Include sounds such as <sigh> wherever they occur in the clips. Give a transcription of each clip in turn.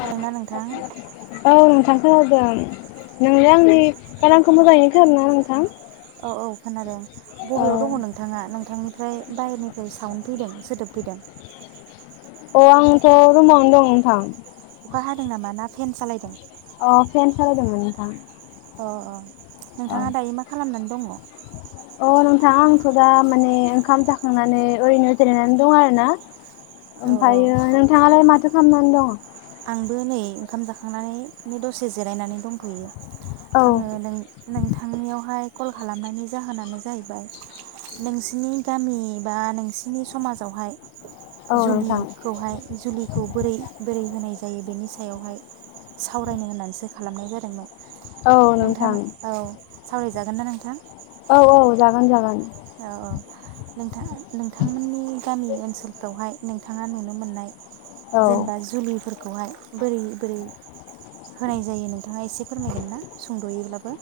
हेलौना नोंथां औ नोंथां <inaudible> खोनादों नोंङो आंनि गारांखौ मोजाङैनो खोनादोंना नोंथां? औ औ खोनादों बबेयाव दङ नोंथाङा नोंथांनि ओमफ्राय बायेरनिफ्राय साउन्ड फैदों सोदोब फैदों। अ आंथ' रुमावनो दं नोंथां। अखा हादों नामा ना फेन सालायदों? अ फेन सालायदोंमोन नोथां। अ अ। नोंथाङा दायो मा खालामनानै दङ। अ नोंथां आंथ' दा माने ओंखाम जाखांनानै ओरैनो जिरायनानै दं आरो ना। औ ओमफ्रायो नोंथाङालाय माथो खालामनानै दं? आंबो नै ओंखाम जाखांनानै दसे जिरायनानै दंथ'यो। औ आङो नों नोंथांनियावहाय कल खालामनायनि जाहोनानो जाहैबाय नोंसिनि गामि बा नोंसिनि समाजावहाय। औ नोंथां जुलिखौहाय जुलिखौ बोरै बोरै होनाय जायो बेनि सायावहाय सावरायनो होननानैसो खालामनाय जादोंमोन। नोंथां औ। सावरायजागोन ना नोंथां? औ औ जागोन जागोन औ औ। नोंथां नोंथांमोननि गामि ओनसोलफ्रावहाय नोंथाङा नुनो मोननाय औ। जेनेबा जुलि खौहाय बोरै बोरै होनाय जायो नोंथाङा एसे फोरमायगोन ना सुंद'योब्लाबो?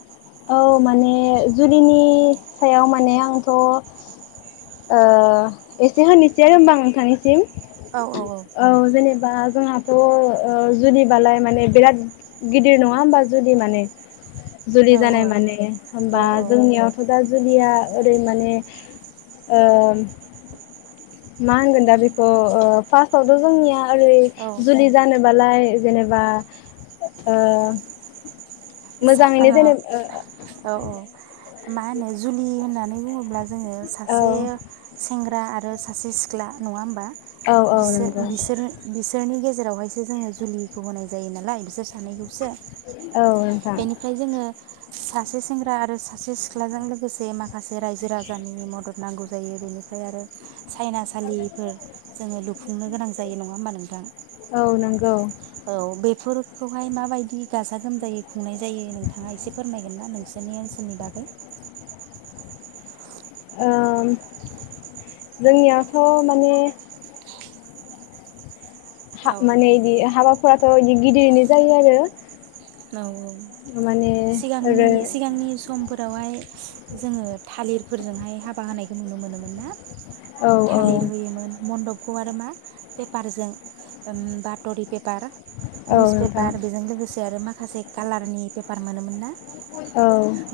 औ माने जुलिनि सायाव माने आंथ' ओ एसे होनोसै आरो हबा नोंथांनिसिम। औ जेनेबा जोंहाथ' ओ जुदिबालाय माने बिराद गिदिर नङा होमबा? जुदि माने औ जानाय मान औ हबा जोंनियावथ' दा। जुलिया ओरै माने मा होनगोन दा बेखौ? फार्स्टआवथ' जोंनिया आरै औ जुलि जानोबालाय जेनेबा मोजाङैनो जेनेबा औ औ। मा होनो जुलि होननानै। बुङोब्ला जोङो औ सासे सेंग्रा ग्रा आरो सासे सिख्ला नङा होमबा? औ औ नंगौ सोरनि ग जेरावहायसो जोङो जुलिखौ होनाय जायो नालाय बिसोर सानैखौसो। <inaudible> नोंथां बेनिफ्राय जोङो सासे सेंग्रा आरो सासे सिख्लाजों लोगोसे माखासे रायजो राजानि मदद नांगौ जायो, बेनिफ्राय आरो सायनासालिफोर जोङो लुफै खुंनो गोनां जायो नङा होमबा नोंथां? औ नंगौ। औ बेफोरखौहाय माबायदि गाजा गोमजायै खुंनाय जायो नोंथाङा एसे फोरमायगोन ना नोंसोरनि ओनसोलनि बागै। जोंनियाथ' माने औ मानेदि हाबा फोरथ' बिदि गिदिरनो जायो आरो। औ औ माने सिगांनि ओरै सिगांनि समफोर फोरावहाय जोङो थालिरफोरजोंहाय हाबा होनायखौ नुनो मोनोमोन ना? औ औ थालिर होयोमोन म्न्दप। बेखौ आरो मा पेपारजों बात'रि पेपार औ निउस नोंथां पेपार बेजों लोगोसे आरो मा माखासे कालारनि पेपार मोनोमोन ना? औ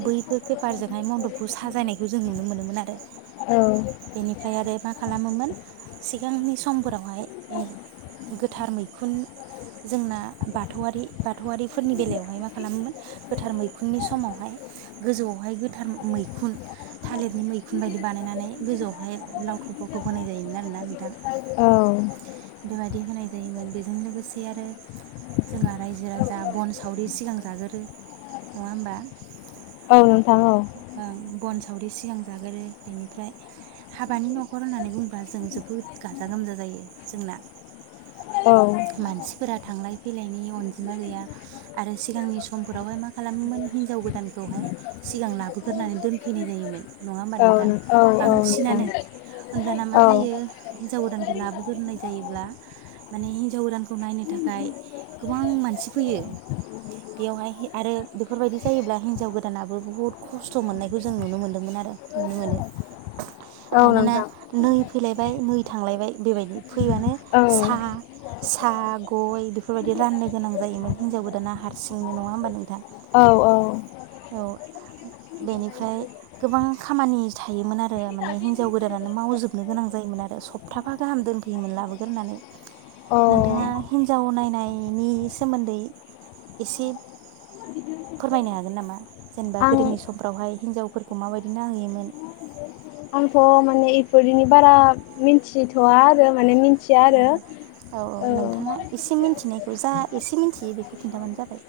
बैफोर पेपारजोंहाय मनडपखौ साजायनायखौ जों नुनो मोनोमोन आरो, औ बेनिफ्राय आरो मा खालामोमोन सि सिगांनि समफोरावहाय गोथार मैखुन, जोंना बाथौआरि बाथौआरि फोरनि बेलायावहाय मा खालामोमोन गोथार मैखुननि समावहाय गोजौआवहाय गोथार मैखुन थालिरनि मैखुन बायदि बानायनानै गोजौआवहाय लावथब बावथब होनोनाय जायोमोन आरोना नोंथां। औ बेबायदि होनाय जायोमोन बेजों लोगोसे आरो जोंहा राइजो राजा जा बन सावरि सिगां जागोरो। नङा होमबा? औ नों ओं बन सावरि सिगां जागोरो बेनिफ्राय हाबानि न'खर होननानै बुंङोबा जों जोबोद गाजा गोमजा जायो जोंना। मानसिफोरा थांलाय फैलायनि अनजिमा गैया आरो सिगांनि समफोरावहाय मा खालामोमोन हिनजाव गोदानखौहाय सिगां लाबोगोरनानै दोनफैनाय जायोमोन। नङा होमबा औ नोंथां? औ औ नोंथां बांसिनानो होमब्लाना मा औ जायो हिनजाव गोदान लाबोगोरनाय जायोब्ला माने हिनजाव गोदानखौ नायनो थाखाय गोबां मानसि फैयो। बेयावहाय आरो बेफोरबायदि जायोब्ला हिनजाव गोदानाबो बुहुद खस्थ' मोननायखौ जों नुनो मोन्दोंमोन आरो नुनो मोनो। औ मानोना नोंथां नै फैलायबाय नै थांलायबाय बेबायदि। फैबानो औ औ साहा साहा गय बेफोरबायदि राननो गोनां जायोमोन हिनजाव गोदाना हारसिंनो नङा होमबा नोंथां? औ औ। औ बेनिफ्राय गोबां खामानि थायोमोन आरो माने हिनजाव गोदानानो मावजोबनो गोनां जायोमोन आरो सप्ताफा गाहाम दोनफैयोमोन लाबोगोरनानै। औ नोंथाङा हिनजाव नायनायनि सोमोन्दै एसे फोरमायनो हागोन नामा? जेनेबा आं गोदोनि समफ्रावहाय हिनजावफोरखौ माबायदि नाहैयोमोन? आंथ' माने इफोरनो बारा मिन्थिथ'आ आरो माने मिनथिया औ आरो। औ। खौ जा एसे मिन्थियो बेखौ खिन्थाबानो जाबाय।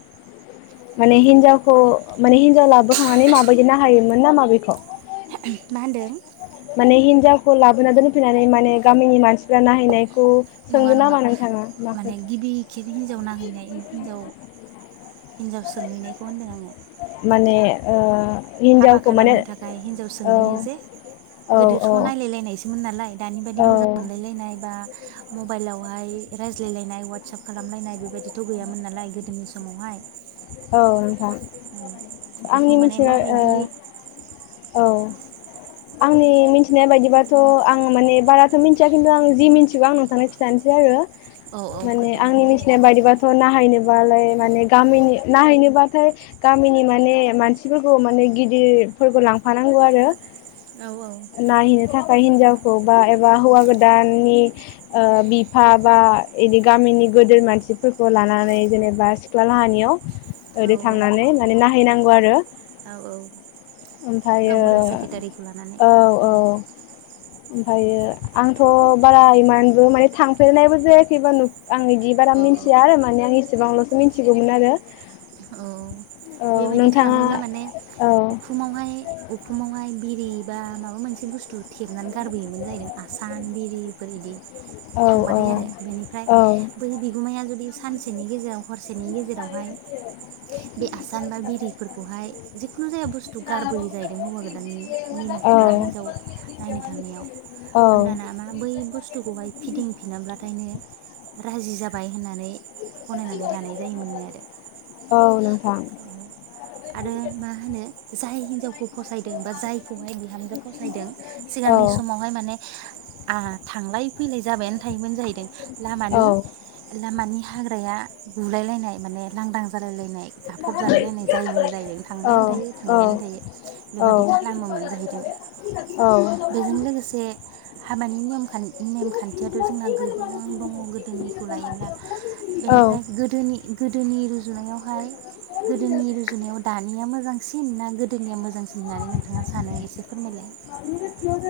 माने हिन्जावखौ माने हिन्जाव लाबो खांनानै माबाया हायोमोन नामा बेखौ? मा होनदों? माने हिनजावखौ लाबोना दोनफैनानै माने गामिनि मानसिफ्रा नाहैनाय बेखौ नङा सोंदो नङा नामा नोंथाङा माखौ माने गिबि हिनजाव नाहैनाय हिनजाव हिनजाव सोंहैनायखौ होनदों आङो। माने ओ हाबा हिनजावखौ माने खालामनो थाखाय हिनजाव औ सोंहैयो जे औ गोदोथ' औ नायलायलायनायसोमोन नालाय दानि बादि औ मोजां मोनलायलायनाय बा मबाइलावहाय रायज्लायलायनाय वाटसप खालामलायनाय बेबायदिथ' गैयामोन नालाय गोदोनि समावहाय। औ। नोंथां औ आंनि बेखौ माने मिथिनाय ओ माबायदियै औ आंनि मिन्थिनाय बायदिबाथ' आं माने बाराथ' मिन्थिया खिन्थु आं जि मिन्थिगौ आं नोंथांनो खिन्थानोसै आरो। औ औ माने आंनि फोरमायनानै होलाय मिन्थिनाय बायदिबाथ' नाहैनोबालाय माने गामिनि थायनोबाथाय गामिनि माने मानसिफोरखौ माने गिदिरफोरखौ लांफानांगौ आरो औ औ नायहैनो थाखाय हिन्जावखौ बा एबा हौवा गोदाननि बिफा बा बिदि गामिनि गोदेर मानसिफोरखौ लानानै जेनेबा सिख्ला लाहानियाव औ ओरै थांनानै माने नायहैनांगौ गौ आरो औ औ ओमफ्रायो गावबुरा सेक्रेटारिखौ लानानै औ ओमफ्रायो आंथ' बारा इमानबो माने थांफेरनायबो जायाखैबा नु आं बिदि बारा औ औ मिथिया आरो माने आं बेसेबांल'सो मिथिगौमोन आरो औ औ बेबायदि नोंथाङा थाङोब्ला माने औ उखुमावहाय उखुमावहाय बिरि बा माबा मोनसे बुस्थु थेबनानै गारबोयोमोन जाहैदों आसान बिरिफोर इदि औ थांबाथाय आरो बेनिफ्राय औ बै बिगुमाया जुदि सानसेनि गेजेराव हर दसेनि गेजेरावहाय बे आसान बा बिरिफोरखौहाय जिखुनु जाया बुस्थु गारबोयोै जाहैदों हौवा गोदाननि न'खरा हिनजाव नायनो थांनायाव औ औ होनदाना मा बै बुस्थुखौहाय फिदिंफिनब्लाथाय नो राजि जाबाय होननानै गनायनानै लानाय जायोमोननो आरो औ नोंथां औ आरो मा होनो जाय हिन्जाव फसायदों बा जायखौहाय बिहामजो फसायदों सिगांनि औ समावहाय माने आ थांलाय फैलाय जाबायानो थायोमोन जाहैदों लामानि औ लामानि हाग्राया गुलायलायनाय माने लांदां <unintelligible> गाफब जालायलायनाय जायोमोन जाहैदों औ थांबायानो थायो औ थांबायानो थायो औ बेबादि खालामोमोन जाहैदों औ बेजों लोगोसे हाबानि नियम खान नेमखान्थियाथ' जोंना गोबां दङ गोदोनिखौ लायोब्ला बेनिफ्राय गोदोनि गोदोनि बेवहाय गोदोनि रुजुनायाव दानिया मोजांसिन ना गोदोनिया मोजांसिन होननानै नोंथाङा सानो एसे फोरमायलाय?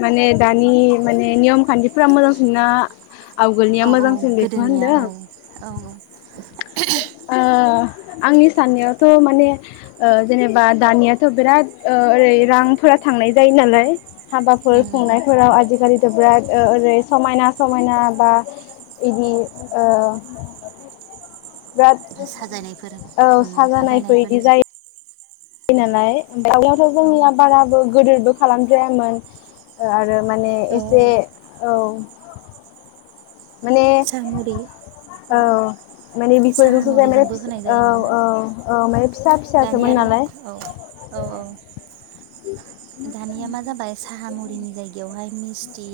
माने दानि माने नियम खान्थिफोरा मोजांसिनना औ औ गोदोनिया औ औ औ ओ आंनि साननायावथ' माने ओ जेनोबा दानियाथ' बिराद ओ ओरै रांफोरा थांनाय जायो नालाय हाबाफोर उम उम खुंनायफोराव आजिखालि थ' बिराद ओ-ओरै समायना समायना बा बिदि ओ साजायनायफोर बिराद औ उम साजानायफोर साजायनायफोर इदि जायो नालाय दानियाथ' औ जोंनिया बाराबो गोदोरबो खालाम जायामोन ओ आरो माने औ एसे औ माने साहामुरि औ माने बिफोरजोंसो जाय माने साहामुरिजोंबो होनाय औ जायोमोन ना औ औ माने फिसा फिसासोमोन दानिया आरो नालाय औ औ औ दानिया मा जाबाय साहा मुरिनि जायगायावहाय मिस्थि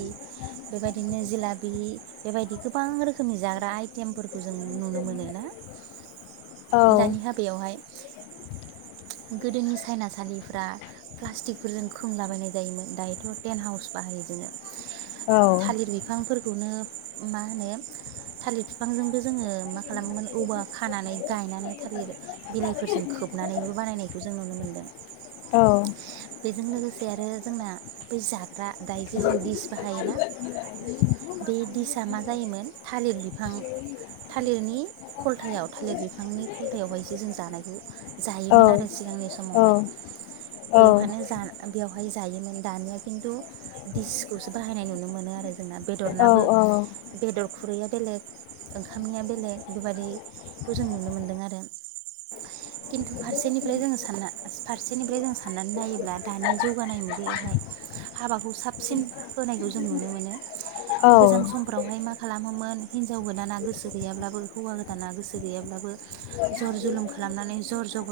बेबायदिनो जिलाबि बेबायदि गोबां रोखोमनि जाग्रा आइटेमफोर खौ जों नुनो मोनोना औ दानि हाबायावहाय गोदोनि सायनासालिफ्रा प्लास्टिकफोरजों खोंलाबायनाय जायोमोन दायोथ' टेन्ट हाउस बाहायो जोङो। औ थालिर बिफांफोर खौनो मा होनो थालिर बिफांजोंबो जोङो मा खालामोमोन औवा खानानै गायनानै थालिर बिलाइफोरजों खोबनानैबो खालायनायखौ जों नुनो मोनदों। औ बेजों लोगोसे आरो जोंना ना बै जाथ ग्रा दायोजे जों डिस बाहायोना बे दिसा मा जायोमोन थालिर बिफां थालिरनि खलथायाव थालिर बिफांनि खलथायावहायसो जों जानायखौ जायो औ मोन आरो सिगांनि समावहाय औ औ बेवहायनो जा बेवहाय जायोमोन दानिया खिन्थु दिसखौसो बाहायनाय नुनो मोनो आरो जोंना बेदरनाबो बेदर खुरैआ बेेलेग ओंखामनिया बेलेग बेबादिखौ जों नुनो मोनदों आरो। फारसेनिफ्राय जोङो सानना फारसेनिफ्राय जों साननानै नायोब्ला दानि जौगानाय मुगायावहाय हाबाखौ साबसिन होनायखौ जों नुनो मोनो औ औ गोजाम समफ्रावहाय मा खालामोमोन हिन्जाव गोदाना गोसो गैयाब्ला बो होवा गोद दाना गोसो गैयाब्लाबो जर जुलुम खालामनानै जर जग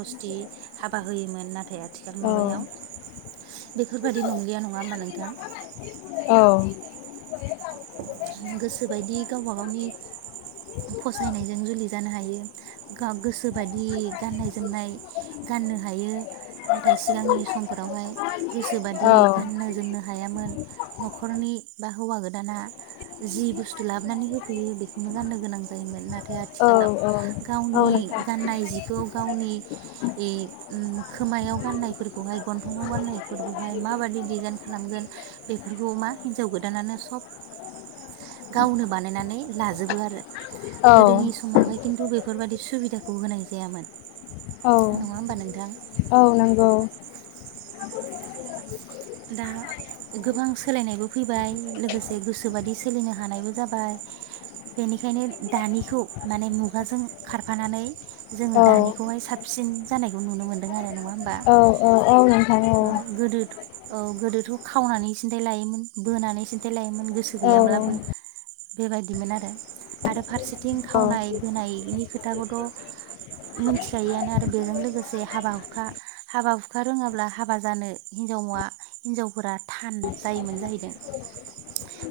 हाबा होयोमोन नाथाय आथिखाल औ मुगायाव औ बेफोरबायदि नंलिया नङा होमबा नोंथां औ गोसोबायदि गावबा गावनि फसायनायजों जुलि जानो हायो गाव गोसोबादि गाननाय जोमनाय गाननो हायो नाथाय सिगांनि समफोरावहाय गोसोबादि गाननो जोमनो हायामोन न'खरनि दा हौवागो दाना जि बुस्थु लाबोनानै होफैयो बेखौनो गाननो गोनां जायोमोन नाथाय आथिखालाव गावनि नोंथां गाननाय जिखौ गावनि ए ओ खोमायाव गाननायफोरखौहाय गन्थंवा गाननायफोरखौहाय माबायदि डिजाइन खालामगोन बेफोरखौ मा हिनजाव गोदानानो सब गावनो बानायनानै लाजोबो आरो औ <inaudible> गोदोनि समावहाय खिन्थु बेफो बेफोरबादि सुबिदाखौ होनाय जायामोन। औ नङा होमबा नोंथां औ नंगौ <inaudible> दा गोबां सोलायनायबो फैबाय लोगोसे गोसोबादि सोलिनो हानायबो जाबाय बेनिखायनो दानिखौ माने मुगाजों खारफानानै जोङो औ दानिखौहाय साबसिन जानाय नुनो मोनदों आरो नङा होमबा औ औ ओ औ नोंथां औ औ गोदोथ' खावनानै सिन्थाय लायोमोन बोनानै सिन्थाय लायोमोन गोसो औ गैयाब्लाबो बेबायदिमोन आरो आरो फार सेथिं खावनाय बोनायनि बे खोथाखौथ' मोनथिखायोआनो आरो बेजों लोगोसे हाबा हुखा हाबा हुखा रोङाब्ला हाबा जानो हिनजावा हिनजावफोरा थान जायोमोन जाहैदों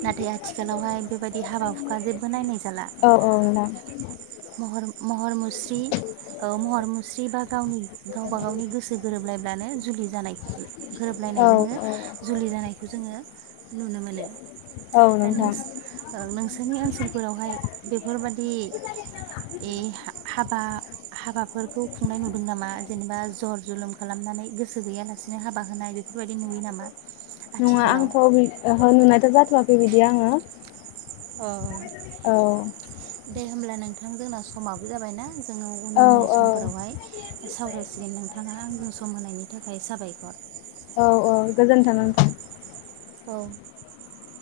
नाथाय आथिखालावहाय बेबायदि हाबा हुखा जेब्बो नायनाय जाला औ ओं नोंथां महर महर मुस्रि औ महर मुस्रि बा गावनि गावबा गावनि गोसो गोरोबलायब्लानो जुलि जानाय औ गोरोबलायनायजोंनो जुलि जानाय जोङो नुनो मोनो औ औ ओ नोंस नोंथां नोंस नि ओनसोलफोरावहाय बेफोरबादि ए हा-हाबा-हाबाफोरखौ खुंनाय नुदों नामा जेनेबा जर जुलुम खालामनानै गोसो गैयालासेनो हाबा होनाय बेफोरबायदि नुयो नामा? नङा आथिखालाव आंथ' बि ओहो नुनायथ' जा थ'वाखै बिदि आङो अ औ दे होमब्ला नोंथां जोंना समाबो जाबायना जोङो औ उननि औ समफोरावहाय सावरायसिगोन नोंथाङा आंजों सम होनायनि थाखाय साबायखर। औ गोजोनथों नोंथां औ